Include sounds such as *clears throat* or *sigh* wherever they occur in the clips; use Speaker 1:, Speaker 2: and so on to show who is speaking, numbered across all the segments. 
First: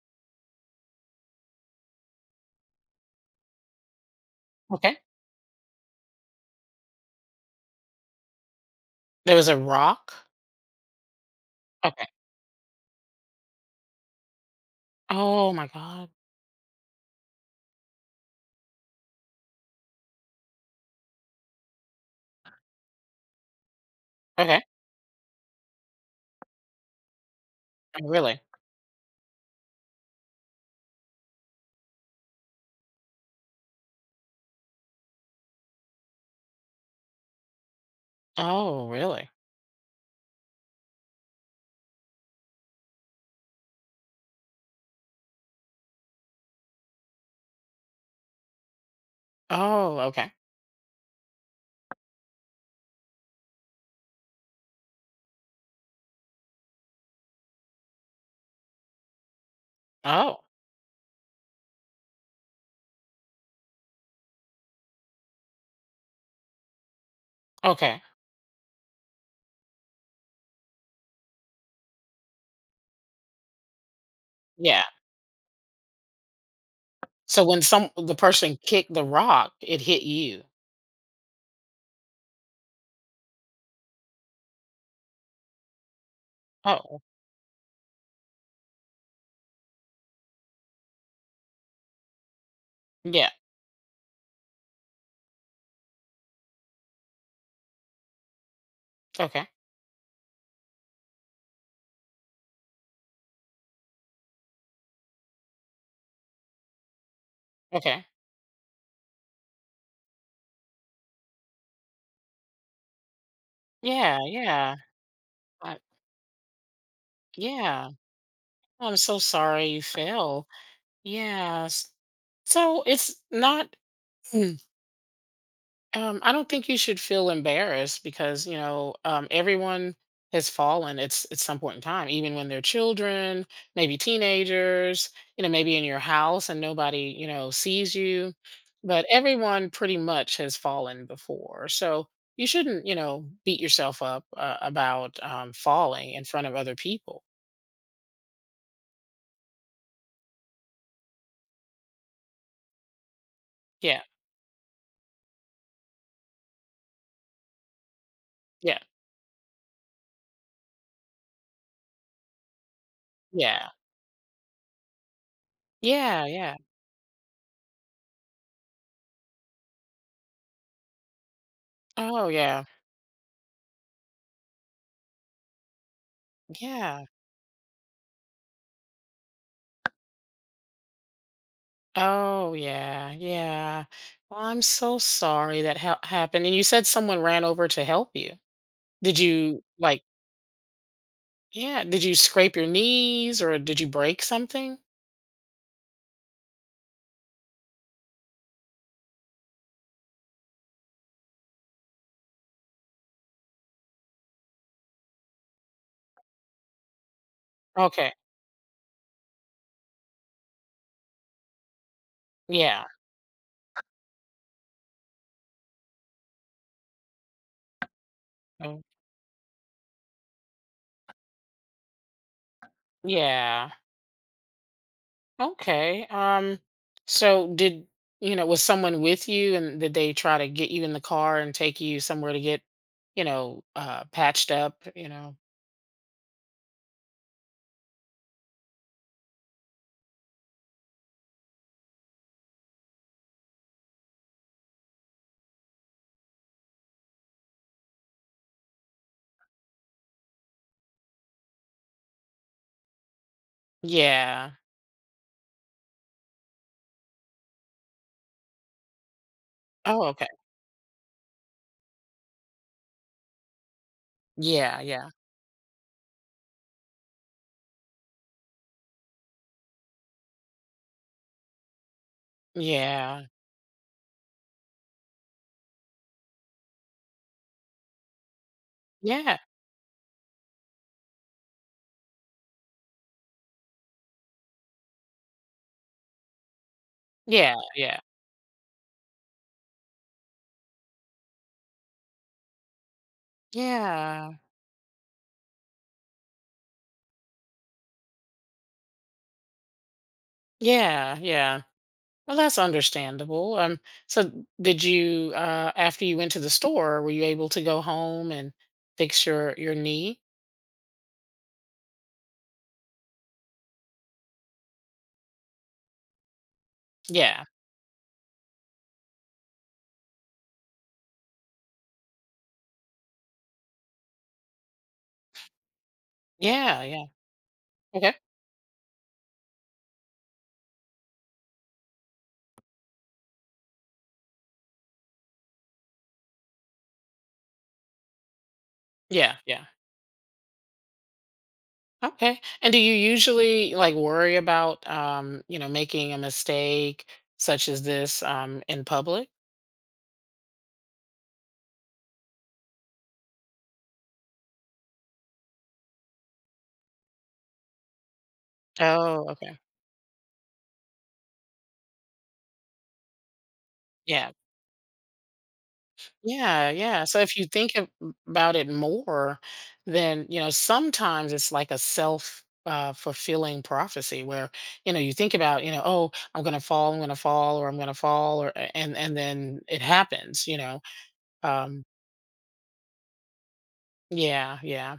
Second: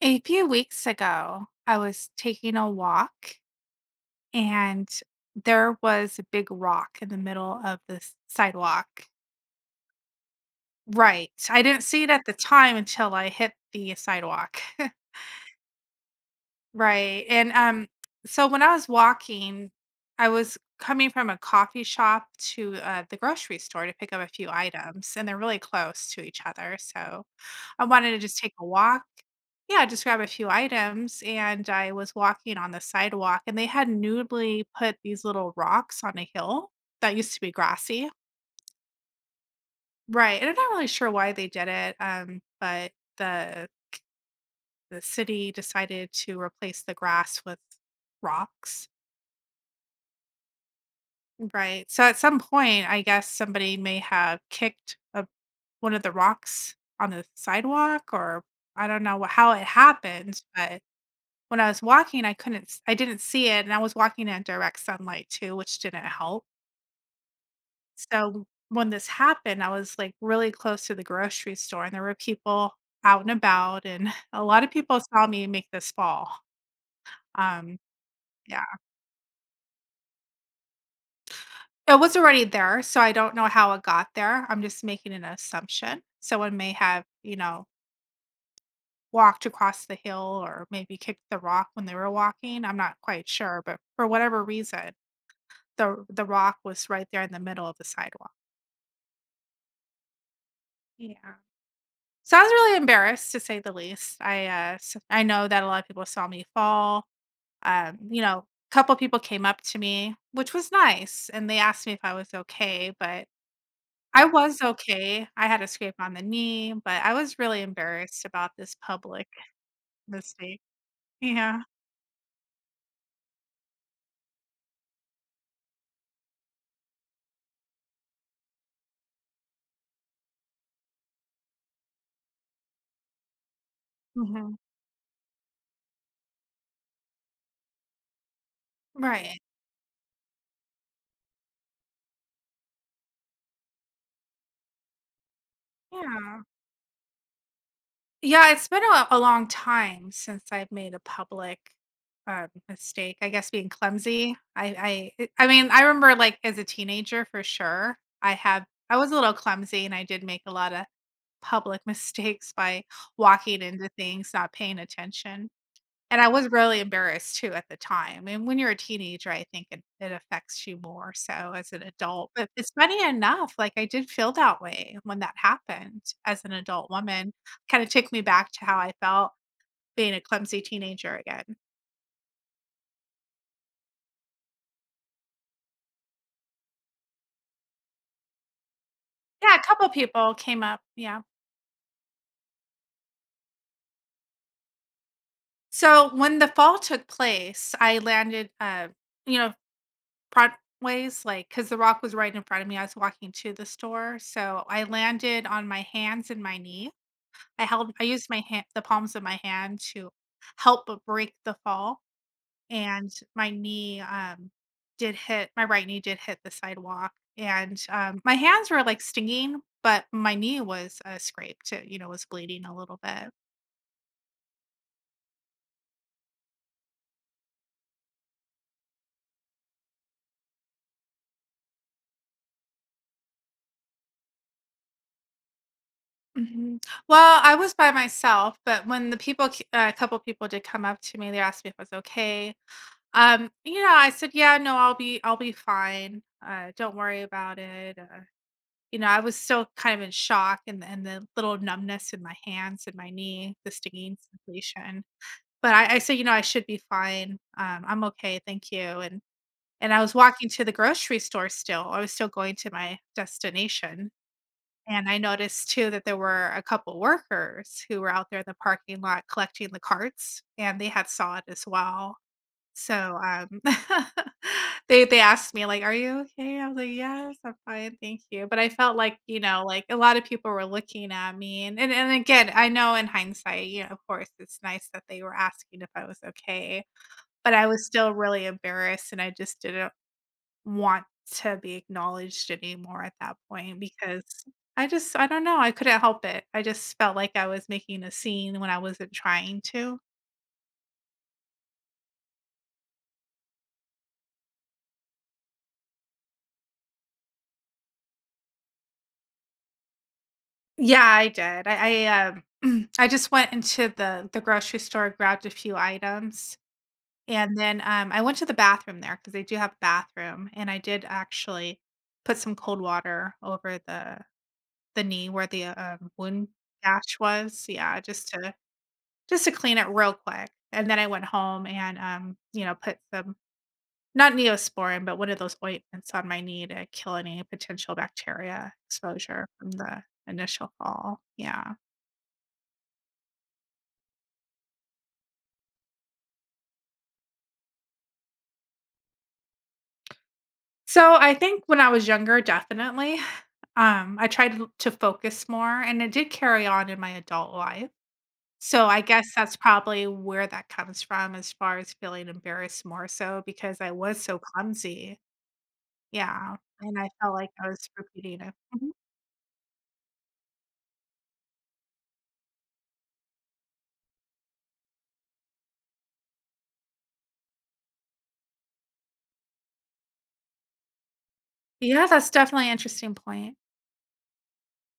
Speaker 1: A few weeks ago, I was taking a walk and
Speaker 2: Okay.
Speaker 1: there was a big rock in the middle of the sidewalk.
Speaker 2: There was a rock?
Speaker 1: Right. I didn't see
Speaker 2: Okay.
Speaker 1: it at the time until I hit the sidewalk. *laughs*
Speaker 2: Oh my god.
Speaker 1: Right, so when I was walking, I was coming from a coffee shop to, the grocery store to pick up a few
Speaker 2: Okay.
Speaker 1: items, and they're really close to each other, so I
Speaker 2: Oh,
Speaker 1: wanted to just
Speaker 2: really?
Speaker 1: take a walk. Yeah, just grab a few items, and I was walking on the sidewalk, and they had newly put these little rocks on a hill that used to be grassy.
Speaker 2: Oh, really?
Speaker 1: Right, and I'm not really sure why they did it, but the the city decided to replace the grass with rocks.
Speaker 2: Oh, okay.
Speaker 1: Right. So at some point, I guess somebody may have one of the rocks on the sidewalk, or I don't know how it happened.
Speaker 2: Oh,
Speaker 1: But when I was walking, I couldn't, s- I didn't see it, and I was walking in direct sunlight too, which didn't help.
Speaker 2: okay.
Speaker 1: So when this happened, I was like really close to the grocery store, and there were people out and about, and *laughs* a lot of
Speaker 2: Yeah.
Speaker 1: people saw me make this fall.
Speaker 2: So when
Speaker 1: Um,
Speaker 2: some the person
Speaker 1: yeah.
Speaker 2: kicked the rock, it hit you.
Speaker 1: It was already there, so I don't know how it got there. I'm just making an assumption. Someone may
Speaker 2: Oh,
Speaker 1: have, walked across the hill or maybe kicked the rock when they were walking. I'm not quite
Speaker 2: yeah.
Speaker 1: sure, but for whatever reason, the rock was right there in the middle of the sidewalk.
Speaker 2: Okay.
Speaker 1: Yeah. So I was really embarrassed to say the least. I I know that a lot of people saw me fall. Um,
Speaker 2: Okay.
Speaker 1: you know, a couple people came up to me, which was nice, and they asked me if I was okay, but
Speaker 2: Yeah,
Speaker 1: I was
Speaker 2: yeah.
Speaker 1: okay. I had a
Speaker 2: I,
Speaker 1: scrape on the knee, but I was really
Speaker 2: yeah.
Speaker 1: embarrassed about this
Speaker 2: Oh, I'm so
Speaker 1: public
Speaker 2: sorry you fell.
Speaker 1: mistake. Yeah.
Speaker 2: Yes. So it's not *clears throat* I don't think you should feel embarrassed because you know everyone has fallen. It's at some point in time, even when they're children, maybe
Speaker 1: Mhm.
Speaker 2: teenagers. You know, maybe in your house and nobody you know sees you, but
Speaker 1: Right.
Speaker 2: everyone pretty much has fallen before. So you shouldn't you know beat yourself up about falling in
Speaker 1: Yeah.
Speaker 2: front of other people.
Speaker 1: Yeah, it's been a long time since I've made a public, mistake. I guess being
Speaker 2: Yeah,
Speaker 1: clumsy. I mean, I remember, like, as a teenager for sure, I have.
Speaker 2: yeah,
Speaker 1: I was a little clumsy and I did make a lot of public *laughs* mistakes by walking
Speaker 2: yeah,
Speaker 1: into things, not paying attention. And
Speaker 2: yeah,
Speaker 1: I was
Speaker 2: yeah.
Speaker 1: really embarrassed too at the time, and when you're a teenager, I think it affects you more so as an
Speaker 2: Oh
Speaker 1: adult, but
Speaker 2: yeah,
Speaker 1: it's funny enough, like, I did feel that way when that happened as an adult
Speaker 2: yeah.
Speaker 1: woman, kinda took me back to how I felt being a clumsy teenager again.
Speaker 2: Oh yeah, yeah. Well, I'm so sorry that happened. And you said someone ran over to help you. Did
Speaker 1: Yeah, a
Speaker 2: you
Speaker 1: couple
Speaker 2: like,
Speaker 1: people came up, yeah.
Speaker 2: yeah, did you scrape your knees or did you break something?
Speaker 1: So, when the fall took place, I landed, you know, Broadway's, like, because The Rock was right in front of me, I was walking to the store, so I landed on my hands and my knees. I
Speaker 2: Okay.
Speaker 1: used my hand the palms of my hand to help b break the fall,
Speaker 2: Yeah.
Speaker 1: and my right knee did hit the sidewalk, my hands were,
Speaker 2: Oh,
Speaker 1: like, stinging, but my knee was, scraped, it was bleeding a little bit.
Speaker 2: yeah. Okay. So did, you know, was someone with you and did they try to get you in the car and take you somewhere to get, you know, patched up, you know?
Speaker 1: Mhm. Well, I was by myself, but when the people c a couple people did come up to me, they asked me if I was okay. I said, "Yeah, no, I'll be fine, don't worry about it," You know, I was still kind of in shock and the little numbness in my hands and my knee, the stinging
Speaker 2: Yeah.
Speaker 1: sensation. But I said, "You know, I should be fine. I'm okay, thank you." And I
Speaker 2: Oh,
Speaker 1: was
Speaker 2: okay.
Speaker 1: walking to the grocery store still. I was still going to my destination.
Speaker 2: Yeah,
Speaker 1: And
Speaker 2: yeah.
Speaker 1: I noticed too that there were a couple workers who were out there in the parking lot collecting the carts and they had saw it as well. So,
Speaker 2: Yeah.
Speaker 1: um, *laughs* they asked me like, "Are you okay?" I was like, "Yes, I'm fine, thank you." But I felt like,
Speaker 2: Yeah.
Speaker 1: you know, like a lot of people were looking at me and again, I know in hindsight, you know, of course, it's nice that they were asking if I was okay, but
Speaker 2: Yeah.
Speaker 1: I was
Speaker 2: Yeah.
Speaker 1: still really embarrassed and I just didn't want to be acknowledged anymore at that point
Speaker 2: Yeah.
Speaker 1: because I don't know, I couldn't help it. I just felt like I was making a scene when I wasn't trying to.
Speaker 2: Yeah, yeah. Well, that's understandable. So did you after you went to the store, were you able to go home and fix your knee?
Speaker 1: Yeah, I did. *clears throat* I just went into the grocery store, grabbed a few items,
Speaker 2: Yeah.
Speaker 1: I went to the bathroom there because they do have a bathroom, and I did actually put some cold water over the knee where the, wound
Speaker 2: Yeah, yeah.
Speaker 1: gash was. Yeah,
Speaker 2: Okay.
Speaker 1: just to clean it real quick, and then I went home put some not Neosporin, but one of those ointments on my knee to kill any potential bacteria
Speaker 2: Yeah,
Speaker 1: exposure
Speaker 2: yeah.
Speaker 1: from the initial fall. Yeah.
Speaker 2: Okay. And do you usually like worry about you know, making a mistake such as this in public?
Speaker 1: So, I think when I was younger, definitely, I tried to focus more, and it did carry on in my adult life. So, I guess
Speaker 2: Oh,
Speaker 1: that's
Speaker 2: okay.
Speaker 1: probably where that comes from as far as feeling embarrassed more so because I was
Speaker 2: Yeah.
Speaker 1: so clumsy. Yeah,
Speaker 2: Yeah,
Speaker 1: and
Speaker 2: yeah.
Speaker 1: I
Speaker 2: So
Speaker 1: felt
Speaker 2: if you
Speaker 1: like I
Speaker 2: think
Speaker 1: was repeating it.
Speaker 2: about it
Speaker 1: Mhm.
Speaker 2: more, then, you know, sometimes it's like a self fulfilling prophecy where, you know, you think about, you know, oh, I'm going to fall, I'm going to fall, or I'm going to fall, or, and then it happens, you know. Um,
Speaker 1: Yeah, that's definitely an interesting point.
Speaker 2: yeah, yeah.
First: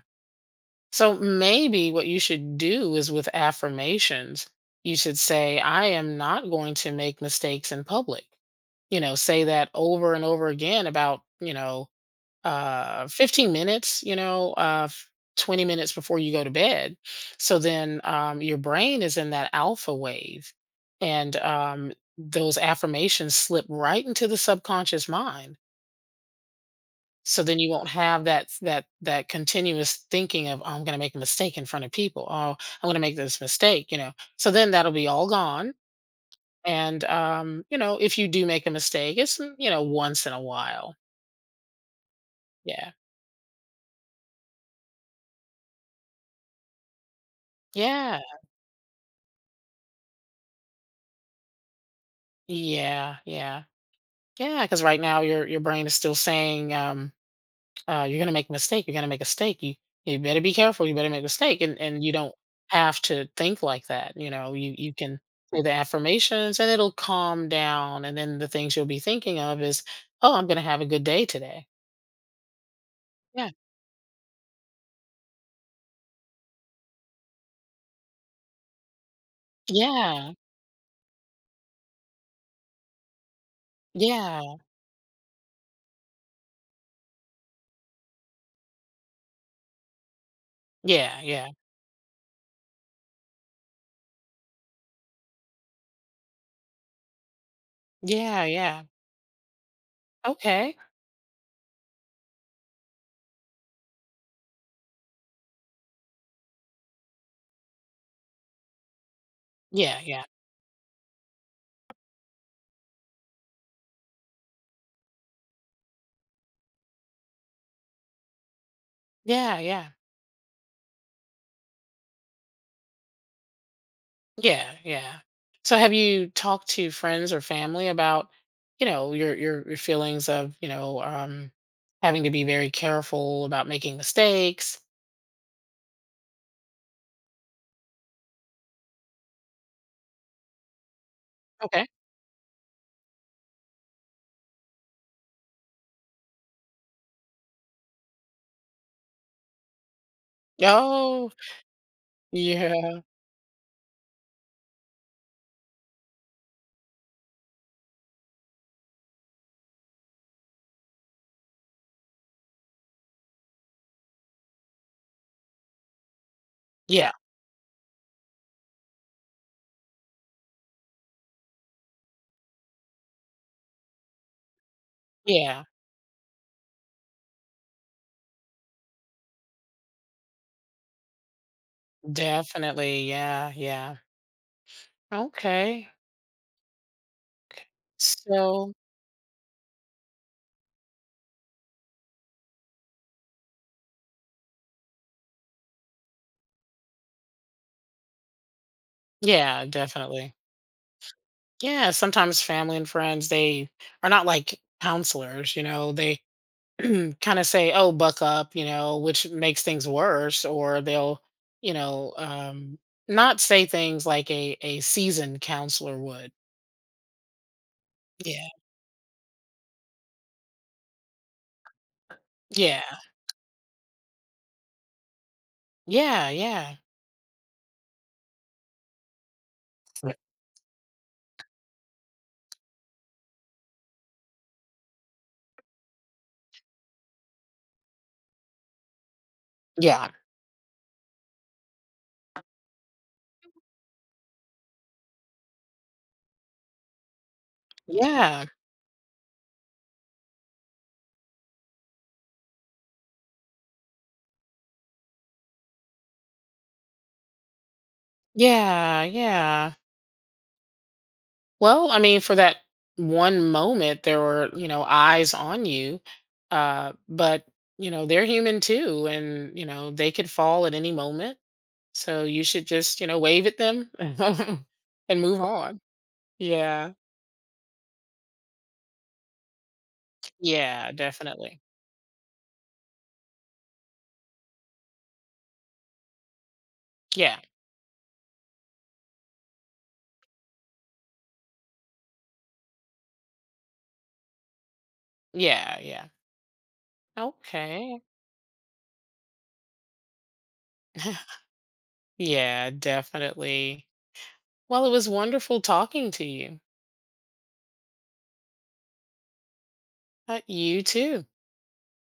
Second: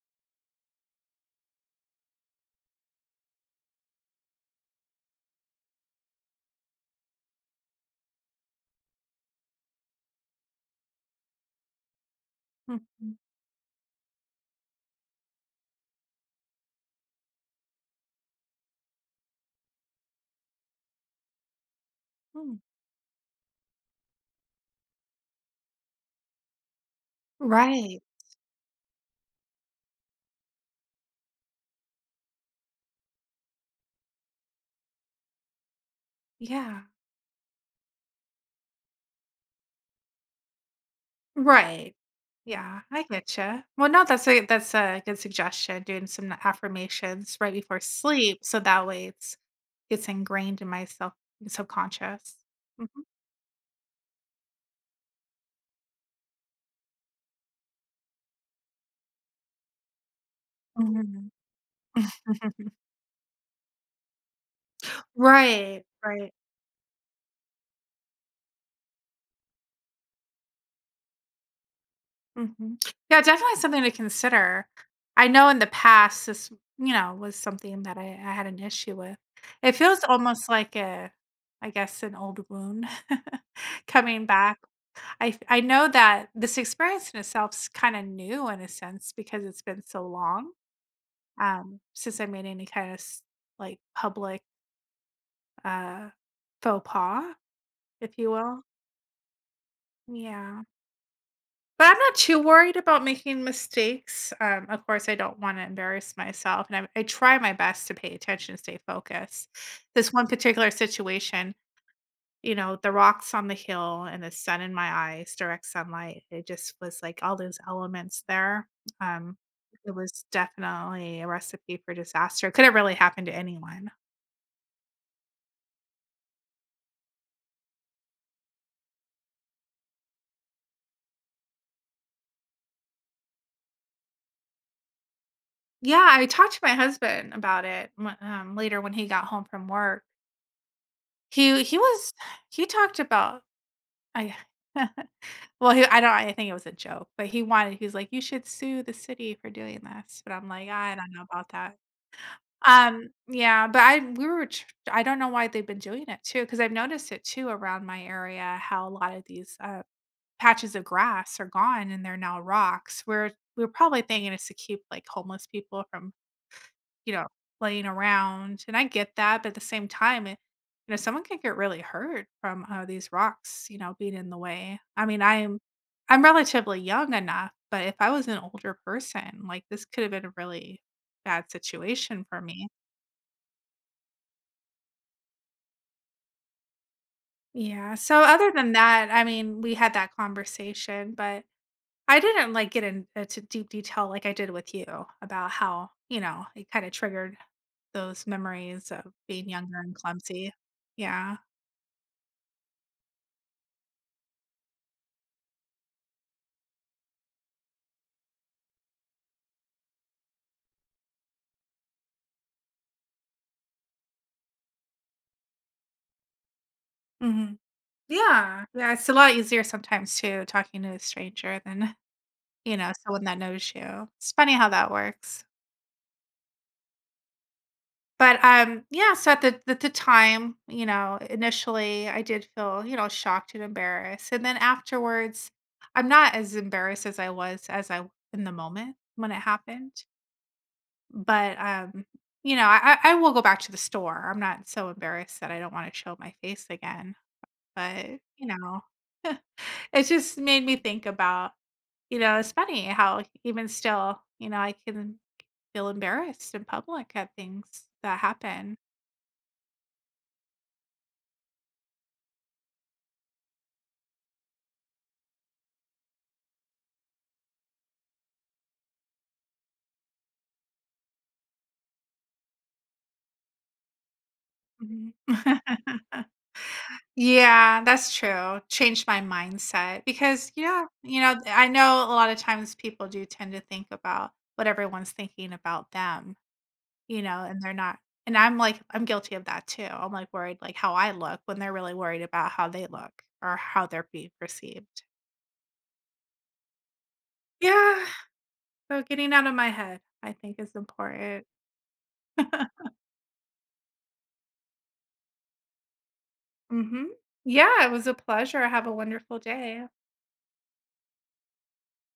Speaker 2: So maybe what you should do is with affirmations, you should say, I am not going to make mistakes in public. You know, say that over and over again about, you know,
Speaker 1: Mhm,
Speaker 2: 15 minutes you know 20 minutes before you go to bed, so then your brain is in that alpha wave, and those
Speaker 1: mm.
Speaker 2: affirmations slip right into the subconscious mind. So then you won't
Speaker 1: Right.
Speaker 2: have that that continuous thinking of, oh, I'm going to make a mistake in front of people. Oh, I'm going to make this mistake, you know. So then that'll be all gone.
Speaker 1: Yeah.
Speaker 2: And you know, if you do make a mistake, it's you know once in a while.
Speaker 1: Right. Yeah,
Speaker 2: Yeah,
Speaker 1: I get you. Well, no, that's a good suggestion, doing some affirmations right before
Speaker 2: yeah,
Speaker 1: sleep, so that way it's ingrained in my self subconscious. Mhm.
Speaker 2: yeah, yeah. Yeah, because right now your brain is still saying, you're gonna make a mistake, you're gonna make a mistake. You better be careful, you better make a
Speaker 1: Mhm.
Speaker 2: mistake. And you don't
Speaker 1: *laughs*
Speaker 2: have to think like that. You know, you can say the
Speaker 1: Right, right.
Speaker 2: affirmations and it'll calm down. And then the things you'll be thinking of is, oh, I'm gonna have a good day today.
Speaker 1: Mhm. Yeah,
Speaker 2: Yeah.
Speaker 1: definitely something to consider. I know in the past this, you know, was something that I had an issue with. It feels
Speaker 2: Yeah.
Speaker 1: almost like a I guess an old wound *laughs* coming
Speaker 2: Yeah.
Speaker 1: back. I know that this experience in itself's kinda new in a sense because it's been so long,
Speaker 2: Yeah. Yeah.
Speaker 1: since I made any kind of s like public, uh, faux pas. If you
Speaker 2: Yeah.
Speaker 1: will.
Speaker 2: Yeah.
Speaker 1: Yeah.
Speaker 2: Okay.
Speaker 1: But I'm not too worried about making mistakes. Of course, I don't wanna embarrass myself, and I try my best to pay attention, stay focused.
Speaker 2: Yeah.
Speaker 1: This
Speaker 2: Yeah.
Speaker 1: one particular situation, you know, the rocks on the hill and the sun in my eyes, direct sunlight, it just was like all those elements there. Um,
Speaker 2: Yeah. Yeah.
Speaker 1: it was definitely a recipe for disaster. Could have really happened to anyone.
Speaker 2: Yeah, yeah. So have you talked to friends or family about, you know, your feelings of, you know, having to be very careful about making mistakes?
Speaker 1: Yeah, I talked to my husband about it when later when he got home from work. He he
Speaker 2: Okay.
Speaker 1: was he talked about I *laughs* I don't I think it was a joke, but he was like, "You should sue the city for doing this." But I'm like, "I don't know
Speaker 2: Oh,
Speaker 1: about that."
Speaker 2: yeah.
Speaker 1: Yeah, but I we were tr- I don't know why they've been doing it too because I've noticed it too around my area how a lot of these patches of grass are gone and they're now rocks. We're probably thinking it's to keep like homeless people from
Speaker 2: Yeah.
Speaker 1: you know, playing around, and I get that, but at the same time, it you know, someone can get really hurt from, these rocks, you know, being in the way. I mean,
Speaker 2: Yeah.
Speaker 1: I'm relatively young enough, but if I was an older person, like, this could have been a really bad situation for me.
Speaker 2: Definitely. Yeah, yeah. Okay. Okay.
Speaker 1: Yeah, so other than
Speaker 2: So,
Speaker 1: that, I mean, we had that conversation, but I didn't, like, get in deep detail like I did with you about how, you know, it kinda triggered those memories of being
Speaker 2: yeah,
Speaker 1: younger and
Speaker 2: definitely.
Speaker 1: clumsy. Yeah.
Speaker 2: Yeah, sometimes family and friends, they are not like counselors, you know. They *clears throat* kind of say, "Oh, buck up," you know, which makes things worse, or they'll, you know, not say things like a seasoned counselor would.
Speaker 1: Mhm.
Speaker 2: Yeah,
Speaker 1: Yeah, yeah, it's a lot easier sometimes too, talking to a stranger than, you
Speaker 2: yeah,
Speaker 1: know, someone that knows you. It's funny how that works.
Speaker 2: yeah, yeah,
Speaker 1: But, yeah, so at the time, you know, initially, I did feel, you know, shocked and embarrassed, and then afterwards, I'm not as embarrassed as I in the moment when it happened,
Speaker 2: yeah,
Speaker 1: but, um, you know, I will go back to the store. I'm not so embarrassed that I don't wanna show my face again, but, you
Speaker 2: yeah,
Speaker 1: know, it just made me think about You know, it's funny how even still, you know, I can feel embarrassed in public at things that happen.
Speaker 2: yeah, yeah. Well, I mean, for that one moment, there were you know eyes on you, but you know they're human too, and you know they could fall at any moment. So you should just you know wave at them *laughs*
Speaker 1: Mhm.
Speaker 2: and move on.
Speaker 1: *laughs*
Speaker 2: Yeah,
Speaker 1: Yeah, that's true. Changed my mindset because, yeah,
Speaker 2: yeah,
Speaker 1: you know,
Speaker 2: definitely.
Speaker 1: I know a lot of times people do tend to think about what everyone's thinking about them, you
Speaker 2: Yeah,
Speaker 1: know, and they're not and I'm like, I'm guilty of that too. I'm like worried like how I look when they're really worried about how they look or how they're being perceived.
Speaker 2: yeah, yeah. Okay.
Speaker 1: Yeah. So getting out of my head, I think is important.
Speaker 2: *laughs*
Speaker 1: *laughs*
Speaker 2: Yeah, definitely. Well, it was wonderful talking to you.
Speaker 1: Mhm. Yeah, it was a pleasure. Have a wonderful day.
Speaker 2: You too.